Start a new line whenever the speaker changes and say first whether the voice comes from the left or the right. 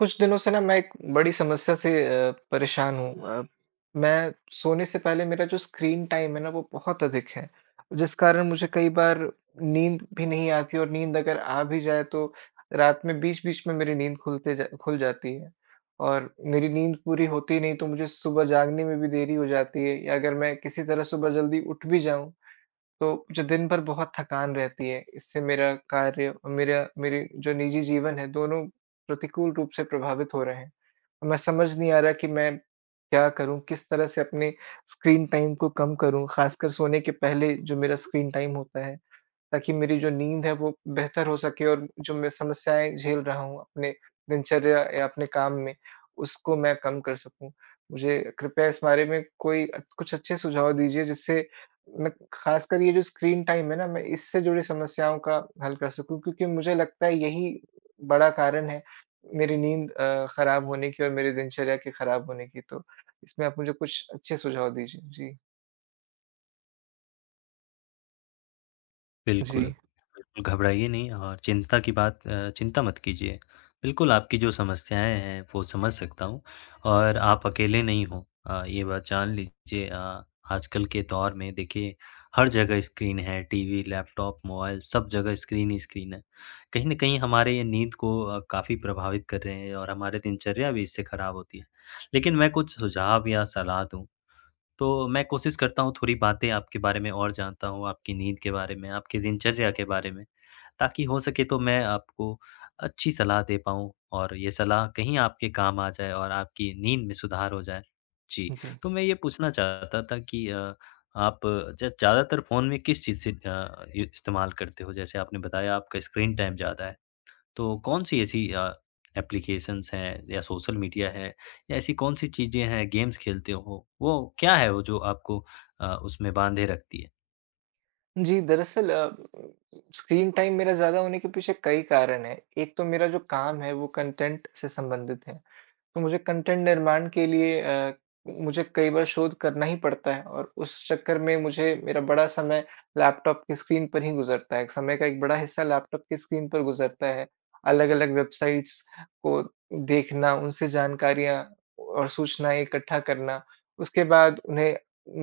right: कुछ दिनों से ना मैं एक बड़ी समस्या से परेशान हूँ। मैं सोने से पहले मेरा जो स्क्रीन टाइम है ना वो बहुत अधिक है, जिस कारण मुझे कई बार नींद भी नहीं आती और नींद अगर आ भी जाए तो रात में बीच-बीच में मेरी नींद खुल जाती है। और मेरी नींद पूरी होती नहीं तो मुझे सुबह जागने में भी देरी हो जाती है या अगर मैं किसी तरह सुबह जल्दी उठ भी जाऊँ तो जो दिन भर बहुत थकान रहती है, इससे मेरा कार्य और मेरा मेरे जो निजी जीवन है, दोनों प्रतिकूल रूप से प्रभावित हो रहे हैं। और मैं समझ नहीं आ रहा कि मैं क्या करूँ? किस तरह से अपने स्क्रीन टाइम को कम करूँ? ख़ासकर सोने के पहले जो मेरा स्क्रीन टाइम होता है, ताकि मेरी जो नींद है वो बेहतर हो सके और जो मैं समस्याएँ झेल रहा हूँ अपने दिनचर्या या अपने काम में, उसको मैं कम कर सकूँ। मुझे कृपया इस बारे में कुछ अच्छे सुझाव दीजिए, जिससे मैं खासकर ये जो स्क्रीन टाइम है ना, मैं इससे जुड़ी समस्याओं का हल कर सकूँ, क्योंकि मुझे लगता है यही बड़ा कारण है मेरी नींद खराब होने की और मेरी दिनचर्या के खराब होने की। तो इसमें आप मुझे कुछ अच्छे सुझाव दीजिए। जी। जी,
left: बिल्कुल,
right: जी।
left: बिल्कुल घबराइए नहीं और चिंता की बात चिंता मत कीजिए। बिल्कुल आपकी जो समस्याएँ हैं वो समझ सकता हूँ और आप अकेले नहीं हो। ये बात जान लीजिए आजकल के दौर में देखिए हर जगह स्क्रीन है, टीवी, लैपटॉप, मोबाइल सब जगह स्क्रीन ही स्क्रीन है। कहीं न कहीं हमारे ये नींद को काफ़ी प्रभावित कर रहे हैं और हमारे दिनचर्या भी इससे खराब होती है। लेकिन मैं कुछ सुझाव या सलाह दूँ तो मैं कोशिश करता हूँ थोड़ी बातें आपके बारे में और जानता हूँ, आपकी नींद के बारे में, आपकी दिनचर्या के बारे में, ताकि हो सके तो मैं आपको अच्छी सलाह दे पाऊँ और ये सलाह कहीं आपके काम आ जाए और आपकी नींद में सुधार हो जाए। जी,
right: जी।
left: तो मैं ये पूछना चाहता था कि आप ज ज़्यादातर फ़ोन में किस चीज़ से इ इस्तेमाल करते हो? जैसे आपने बताया आपका स्क्रीन टाइम ज़्यादा है। तो कौन-सी ऐसी एप्लीकेशंस हैं या सोशल मीडिया है या ऐसी कौन-सी चीज़ें हैं, गेम्स खेलते हो? वो क्या है वो जो आपको उसमें बाँधे रखती है?
right: जी, दरअसल स्क्रीन टाइम मेरा ज़्यादा होने के पीछे कई कारण हैं। एक तो मेरा जो काम है, वो कंटेंट से संबंधित है। तो मुझे कंटेंट निर्माण के लिए मुझे कई बार शोध करना ही पड़ता है और उस चक्कर में मुझे मेरा बड़ा समय लैपटॉप की स्क्रीन पर ही गुज़रता है। समय का एक बड़ा हिस्सा लैपटॉप की स्क्रीन पर गुज़रता है। अलग-अलग वेबसाइट्स को देखना, उनसे जानकारियाँ और सूचनाएँ इकट्ठा करना, उसके बाद उन्हें,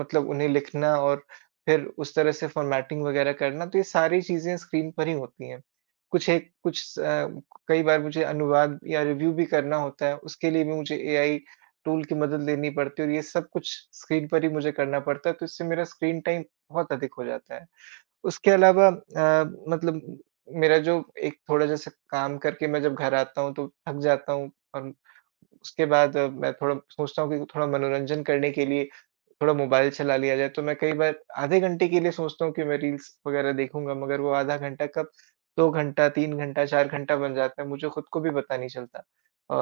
right: मतलब उन्हें लिखना और फिर उस तरह से फ़ॉर्मेटिंग वग़ैरह करना, तो ये सारी चीज़ें स्क्रीन पर ही होती हैं। कुछ एक कुछ स कई बार मुझे अनुवाद या रिव्यू भी करना होता है, उसके लिए भी मुझे एआई टूल की मदद लेनी पड़ती है और ये सब कुछ स्क्रीन पर ही मुझे करना पड़ता है, तो इससे मेरा स्क्रीन टाइम बहुत अधिक हो जाता है। उसके अलावा मतलब मेरा जो एक थोड़ा जैसे, काम करके मैं जब घर आता हूँ तो थक जाता हूँ और उसके बाद मैं थोड़ा सोचता हूँ कि थोड़ा मनोरंजन करने के लिए थोड़ा मोबाइल चला लिया जाए, तो मैं कई बार आधे घंटे के लिए सोचता हूँ कि मैं रील्स वगैरह देखूँगा, मगर वो आधा घंटा कब 2 घंटा, 3 घंटा, 4 घंटा बन जाता है, मुझे खुद को भी पता नहीं चलता। अ,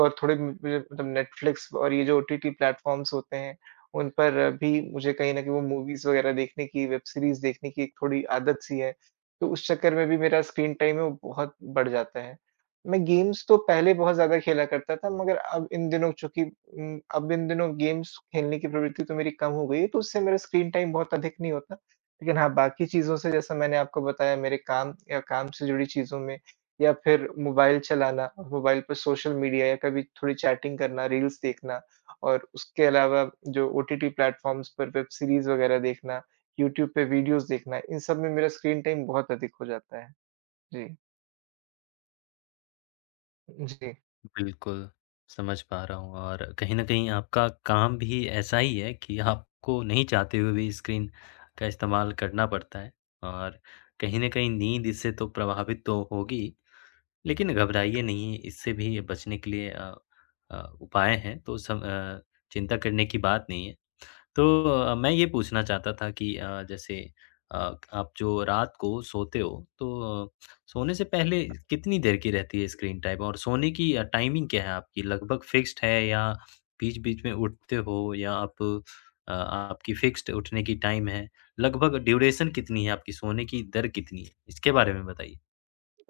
right: और थोड़े मुझे, मतलब नेटफ्लिक्स और ये जो ओटीटी प्लेटफ़ॉर्म्स होते हैं, उन पर भी मुझे कहीं न कहीं वो मूवीज़ वग़ैरह देखने की, वेब सीरीज़ देखने की एक थोड़ी आदत सी है, तो उस चक्कर में भी मेरा स्क्रीन टाइम है वो बहुत बढ़ जाता है। मैं गेम्स तो पहले बहुत ज़्यादा खेला करता था, मगर अब इन दिनों अब इन दिनों गेम्स खेलने की प्रवृत्ति तो मेरी कम हो गई है, तो उससे मेरा स्क्रीन टाइम बहुत अधिक नहीं होता। लेकिन हाँ, बाकी चीज़ों से, जैसा मैंने आपको बताया, मेरे काम या काम से जुड़ी चीज़ों में या फिर मोबाइल चलाना, मोबाइल पर सोशल मीडिया या कभी थोड़ी चैटिंग करना, रील्स देखना, और उसके अलावा जो ओटीटी प्लेटफ़ॉर्म्स पर वेब सीरीज़ वग़ैरह देखना, यूट्यूब पे वीडियोज़ देखना, इन सब में मेरा स्क्रीन टाइम बहुत अधिक हो जाता है। जी। जी।
left: बिल्कुल, समझ पा रहा हूँ और कहीं न कहीं आपका काम भी ऐसा ही है कि आपको नहीं चाहते हुए भी स्क्रीन का इस्तेमाल करना पड़ता है और कहीं न कहीं नींद इससे तो प्रभावित तो होगी, लेकिन घबराइए नहीं, इससे भी बचने के लिए उपाय हैं, तो चिंता करने की बात नहीं है। तो मैं ये पूछना चाहता था कि जैसे अ, आप जो रात को सोते हो तो अ, सोने से पहले कितनी देर की रहती है स्क्रीन टाइम और सोने की टाइमिंग क्या है आपकी? लगभग फिक्स्ड है या बीच-बीच में उठते हो या आप आपकी फिक्स्ड उठने की टाइम है? लगभग ड्यूरेशन कितनी है आपकी सोने की दर कितनी है? इसके बारे में बताइए।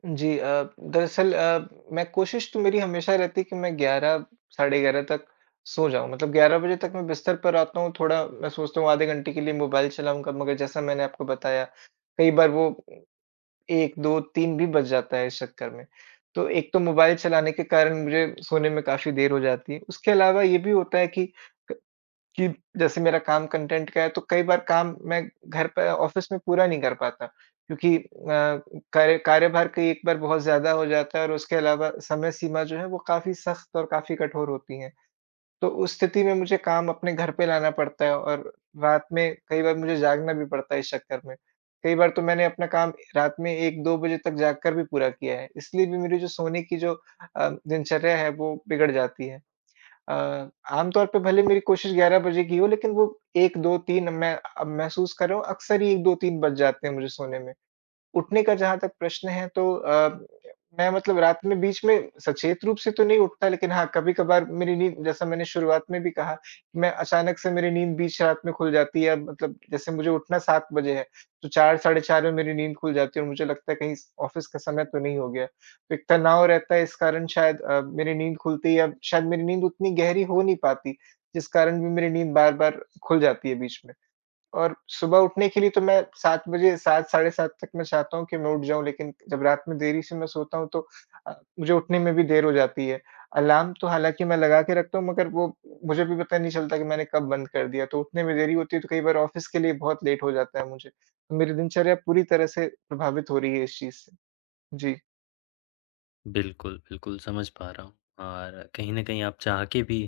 right: जी, दरअसल, मैं, कोशिश तो मेरी हमेशा रहती है कि मैं 11, साढ़े 11 तक सो जाऊँ। मतलब 11 बजे तक मैं बिस्तर पर आता हूँ, थोड़ा मैं सोचता हूँ आधे घंटे के लिए मोबाइल चलाऊँगा, मगर जैसा मैंने आपको बताया, कई बार वो 1, 2, 3 भी बज जाता है इस चक्कर में। तो एक तो मोबाइल चलाने के कारण मुझे सोने में काफ़ी देर हो जाती है। उसके अलावा ये भी होता है कि क कि जैसे मेरा काम कंटेंट का है, तो कई बार काम मैं घर पे, ऑफ़िस में पूरा नहीं कर पाता, क्योंकि कार्यभार कई एक बार बहुत ज़्यादा हो जाता है और उसके अलावा समय सीमा जो है वो काफ़ी सख्त और काफ़ी कठोर होती है। तो उस स्थिति में मुझे काम अपने घर पे लाना पड़ता है और रात में कई बार मुझे जागना भी पड़ता है इस चक्कर में। कई बार तो मैंने अपना काम रात में 1-2 बजे तक जाग कर भी पूरा किया है, इसलिए भी मेरी जो सोने की जो दिनचर्या है वो बिगड़ जाती है। अ, आमतौर पे भले मेरी कोशिश 11 बजे की हो, लेकिन वो 1-2-3, मैं अब महसूस कर रहा हूँ, अक्सर ही 1-2-3 बज जाते हैं मुझे सोने में। उठने का जहाँ तक प्रश्न है, तो मैं, मतलब रात में बीच में सचेत रूप से तो नहीं उठता, लेकिन हाँ, कभी-कभार मेरी नींद, जैसा मैंने शुरुआत में भी कहा, मैं अचानक से मेरी नींद बीच रात में खुल जाती है, मतलब जैसे मुझे उठना 7 बजे है, तो 4, साढ़े 4 में मेरी नींद खुल जाती है और मुझे लगता है कहीं स ऑफ़िस का समय तो नहीं हो गया। तो एक तनाव रहता है, इस कारण शायद मेरी नींद खुलती है या शायद मेरी नींद उतनी गहरी हो नहीं पाती, जिस कारण भी मेरी नींद बार-बार खुल जाती है बीच में। और सुबह उठने के लिए तो मैं 7 बजे, 7, साढ़े 7 तक मैं चाहता हूँ कि मैं उठ जाऊँ, लेकिन जब रात में देरी से मैं सोता हूँ, तो अ, मुझे उठने में भी देर हो जाती है। अलार्म तो हालाँकि मैं लगा के रखता हूँ, मगर वो मुझे भी पता नहीं चलता कि मैंने कब बंद कर दिया, तो उठने में देरी होती है, तो कई बार ऑफ़िस के लिए बहुत लेट हो जाता है मुझे। तो मेरी दिनचर्या पूरी तरह से प्रभावित हो रही है इस चीज़ से। जी।
left: बिल्कुल, बिल्कुल समझ पा रहा हूँ और कहीं न कहीं आप चाह के भी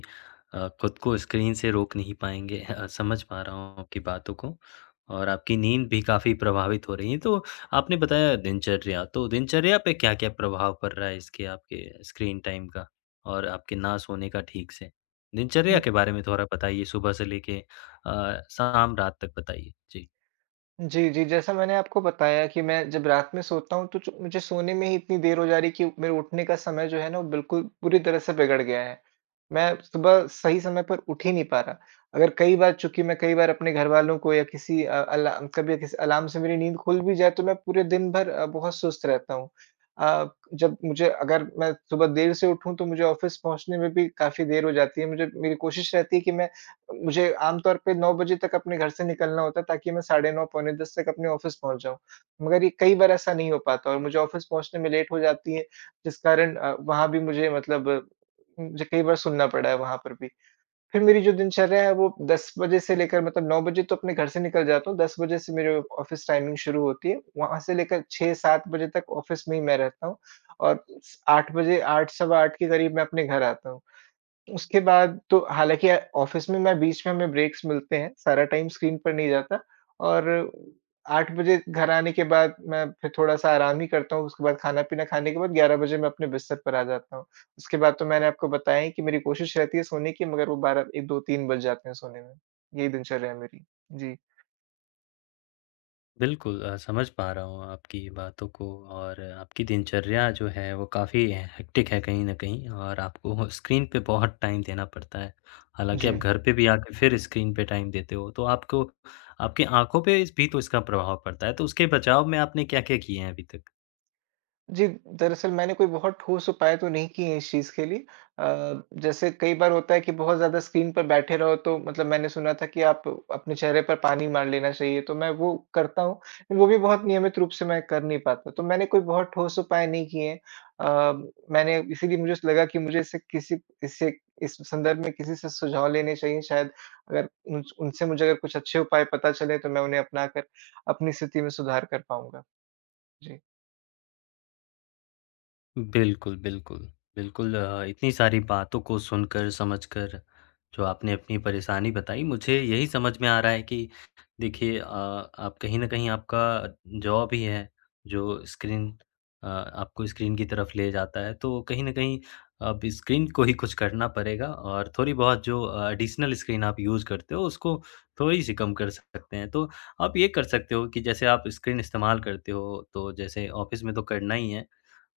left: खुद को स्क्रीन से रोक नहीं पाएँगे। समझ पा रहा हूँ आपकी बातों को और आपकी नींद भी काफ़ी प्रभावित हो रही है। तो आपने बताया दिनचर्या, तो दिनचर्या पे क्या-क्या प्रभाव पड़ रहा है इसके आपके स्क्रीन टाइम का और आपके ना सोने का ठीक से? दिनचर्या के बारे में थोड़ा बताइए सुबह से लेके शाम रात तक बताइए? जी।
right: जी, जी। जैसा मैंने आपको बताया कि मैं जब रात में सोता हूँ तो जो मुझे सोने में ही इतनी देर हो जा रही है कि मेरे उठने का समय जो है ना वो बिल्कुल पूरी तरह से बिगड़ गया है। मैं सुबह सही समय पर उठ ही नहीं पा रहा। अगर कई बार, चूँकि मैं कई बार अपने घरवालों को या किसी अ, अला कभी किसी अलार्म से मेरी नींद खुल भी जाए, तो मैं पूरे दिन भर बहुत सुस्त रहता हूँ। अ, जब मुझे, अगर मैं सुबह देर से उठूँ तो मुझे ऑफ़िस पहुँचने में भी काफ़ी देर हो जाती है। मुझे, मेरी कोशिश रहती है कि मैं, मुझे आमतौर पे 9 बजे तक अपने घर से निकलना होता है, ताकि मैं साढ़े 9, पौने 10 तक अपने ऑफ़िस पहुँच जाऊँ। मगर ये कई बार ऐसा नहीं हो पाता और मुझे ऑफ़िस पहुँचने में लेट हो जाती है, जिस कारण वहाँ भी मुझे, मतलब मुझे कई बार सुनना पड़ा है वहाँ पर भी। फिर मेरी जो दिनचर्या है वो 10 बजे से लेकर, मतलब 9 बजे तो अपने घर से निकल जाता हूँ, 10 बजे से मेरे ऑफ़िस टाइमिंग शुरू होती है। वहाँ से लेकर 6-7 बजे तक ऑफ़िस में ही मैं रहता हूँ और स 8 बजे, 8, सवा 8 के करीब मैं अपने घर आता हूँ। उसके बाद तो हालाँकि ऑफ़िस में मैं बीच में, हमें ब्रेक्स मिलते हैं, सारा टाइम स्क्रीन पर नहीं जाता और 8 बजे घर आने के बाद मैं फिर थोड़ा-सा आराम ही करता हूँ, उसके बाद खाना-पीना खाने के बाद 11 बजे मैं अपने बिस्तर पर आ जाता हूँ। उसके बाद तो मैंने आपको बताया ही कि मेरी कोशिश रहती है सोने की, मगर वो 12, ए 2-3 बज जाते हैं सोने में। यही दिनचर्या है मेरी। जी।
left: बिल्कुल समझ पा रहा हूँ आपकी बातों को और आपकी दिनचर्या जो है वो काफ़ी हेक्टिक है कहीं न कहीं और आपको स्क्रीन पे बहुत टाइम देना पड़ता है। हालाँकि आप
right: जी।
left: घर पे भी हुँ। आके फिर स्क्रीन पे टाइम देते हो, तो आपको आपकी आँखों पे इस भी तो इसका प्रभाव पड़ता है, तो उसके बचाव में आपने क्या-क्या किए हैं अभी तक?
right: जी, दरअसल मैंने कोई बहुत ठोस उपाय तो नहीं किए हैं इस चीज़ के लिए। जैसे कई बार होता है कि बहुत ज़्यादा स्क्रीन पर बैठे रहो, तो मतलब मैंने सुना था कि आप अपने चेहरे पर पानी मार लेना चाहिए, तो मैं वो करता हूँ। लेकिन वो भी बहुत नियमित रूप से मैं कर नहीं पाता, तो मैंने कोई बहुत ठोस उपाय नहीं किए हैं। अ, मैंने, इसीलिए मुझे लगा कि मुझे इससे इस संदर्भ में किसी से सुझाव लेने चाहिए, शायद अगर उन उनसे मुझे अगर कुछ अच्छे उपाय पता चले तो मैं उन्हें अपनाकर अपनी स्थिति में सुधार कर पाऊँगा। जी।
left: बिल्कुल, बिल्कुल। बिल्कुल इतनी सारी बातों को सुनकर, समझकर जो आपने अपनी परेशानी बताई मुझे यही समझ में आ रहा है कि देखिए आप कहीं न कहीं आपका जॉब ही है जो स्क्रीन आपको स्क्रीन की तरफ ले जाता है। तो कहीं न कहीं अब स्क्रीन को ही कुछ करना पड़ेगा और थोड़ी बहुत जो एडिशनल स्क्रीन आप यूज़ करते हो उसको थोड़ी-सी कम कर सकते हैं। तो आप ये कर सकते हो कि जैसे आप स्क्रीन इस्तेमाल करते हो तो जैसे ऑफ़िस में तो करना ही है।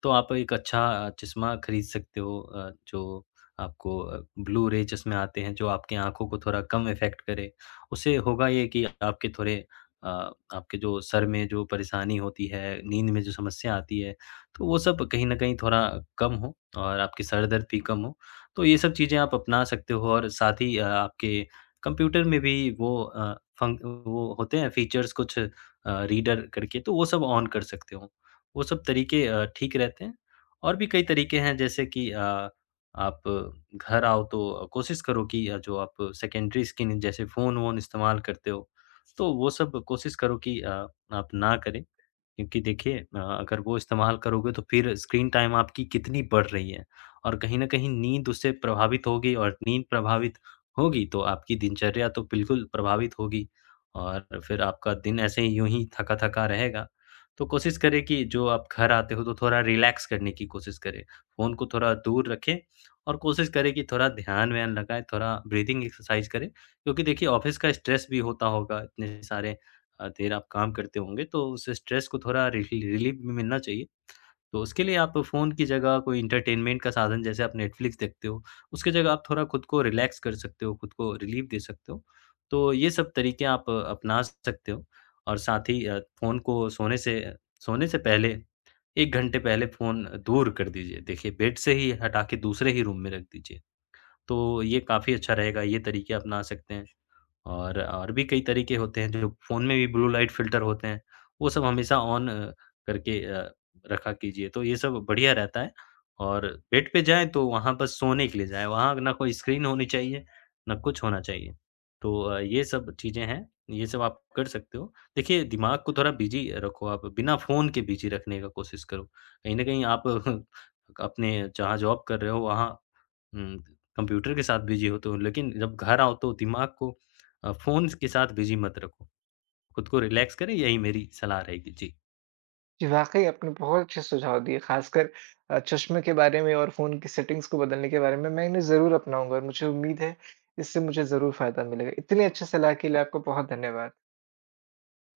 left: तो आप एक अच्छा चश्मा खरीद सकते हो जो आपको ब्लू रे चश्मे आते हैं, जो आपकी आँखों को थोड़ा कम इफ़ेक्ट करे। उससे होगा ये कि आपके थोड़े अ, आपके जो सर में जो परेशानी होती है, नींद में जो समस्या आती है, तो वो सब कहीं न कहीं थोड़ा कम हो और आपकी सर दर्द भी कम हो। तो ये सब चीज़ें आप अपना सकते हो और साथ ही आपके कंप्यूटर में भी वो फंक वो होते हैं फीचर्स कुछ रीडर करके, तो वो सब ऑन कर सकते हो। वो सब तरीके ठीक रहते हैं। और भी कई तरीके हैं जैसे कि आप घर आओ तो कोशिश करो कि जो आप सेकेंडरी स्किन जैसे फ़ोन-वोन इस्तेमाल करते हो, तो वो सब कोशिश करो कि आप ना करें। क्योंकि देखिए अगर वो इस्तेमाल करोगे तो फिर स्क्रीन टाइम आपकी कितनी बढ़ रही है और कहीं न कहीं नींद उससे प्रभावित होगी और नींद प्रभावित होगी तो आपकी दिनचर्या तो बिल्कुल प्रभावित होगी और फिर आपका दिन ऐसे ही यूँ ही थका-थका रहेगा। तो कोशिश करें कि जो आप घर आते हो तो थोड़ा रिलैक्स करने की कोशिश करें। फ़ोन को थोड़ा दूर रखें और कोशिश करें कि थोड़ा ध्यान-व्यान लगाएँ, थोड़ा ब्रीथिंग एक्सरसाइज़ करें क्योंकि देखिए ऑफ़िस का स्ट्रेस भी होता होगा, इतने सारे देर आप काम करते होंगे, तो उस स्ट्रेस को थोड़ा रिलीफ भी मिलना चाहिए। तो उसके लिए आप फ़ोन की जगह कोई एंटरटेनमेंट का साधन जैसे आप नेटफ्लिक्स देखते हो, उसकी जगह आप थोड़ा खुद को रिलैक्स कर सकते हो, खुद को रिलीफ दे सकते हो। तो ये सब तरीके आप अपना सकते हो और साथ ही फ़ोन को सोने से पहले 1 घंटे पहले फ़ोन दूर कर दीजिए। देखिए बेड से ही हटा के दूसरे ही रूम में रख दीजिए। तो ये काफ़ी अच्छा रहेगा, ये तरीके अपना सकते हैं। और भी कई तरीके होते हैं जो फ़ोन में भी ब्लू लाइट फ़िल्टर होते हैं, वो सब हमेशा ऑन करके रखा कीजिए, तो ये सब बढ़िया रहता है। और बेड पे जाएँ तो वहाँ बस सोने के लिए जाएँ, वहाँ ना कोई स्क्रीन होनी चाहिए, ना कुछ होना चाहिए। तो ये सब चीज़ें हैं, ये सब आप कर सकते हो। देखिए दिमाग को थोड़ा बिज़ी रखो आप, बिना फ़ोन के बिज़ी रखने का कोशिश करो। कहीं न कहीं आप अपने जहाँ जॉब कर रहे हो वहाँ उम, कंप्यूटर के साथ बिज़ी होते हो, लेकिन जब घर आओ तो दिमाग को फ़ोन्स के साथ बिज़ी मत रखो, खुद को रिलैक्स करें यही मेरी सलाह रहेगी। जी।
right: जी, वाक़ई आपने बहुत अच्छे सुझाव दिए, ख़ासकर चश्मे के बारे में और फ़ोन की सेटिंग्स को बदलने के बारे में, मैं इन्हें ज़रूर अपनाऊँगा और मुझे उम्मीद है, इससे मुझे ज़रूर फ़ायदा मिलेगा। इतनी अच्छी सलाह के लिए आपका बहुत धन्यवाद।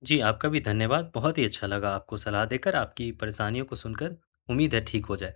left: जी, आपका भी धन्यवाद, बहुत ही अच्छा लगा आपको सलाह देकर, आपकी परेशानियों को सुनकर, उम्मीद है ठीक हो जाए।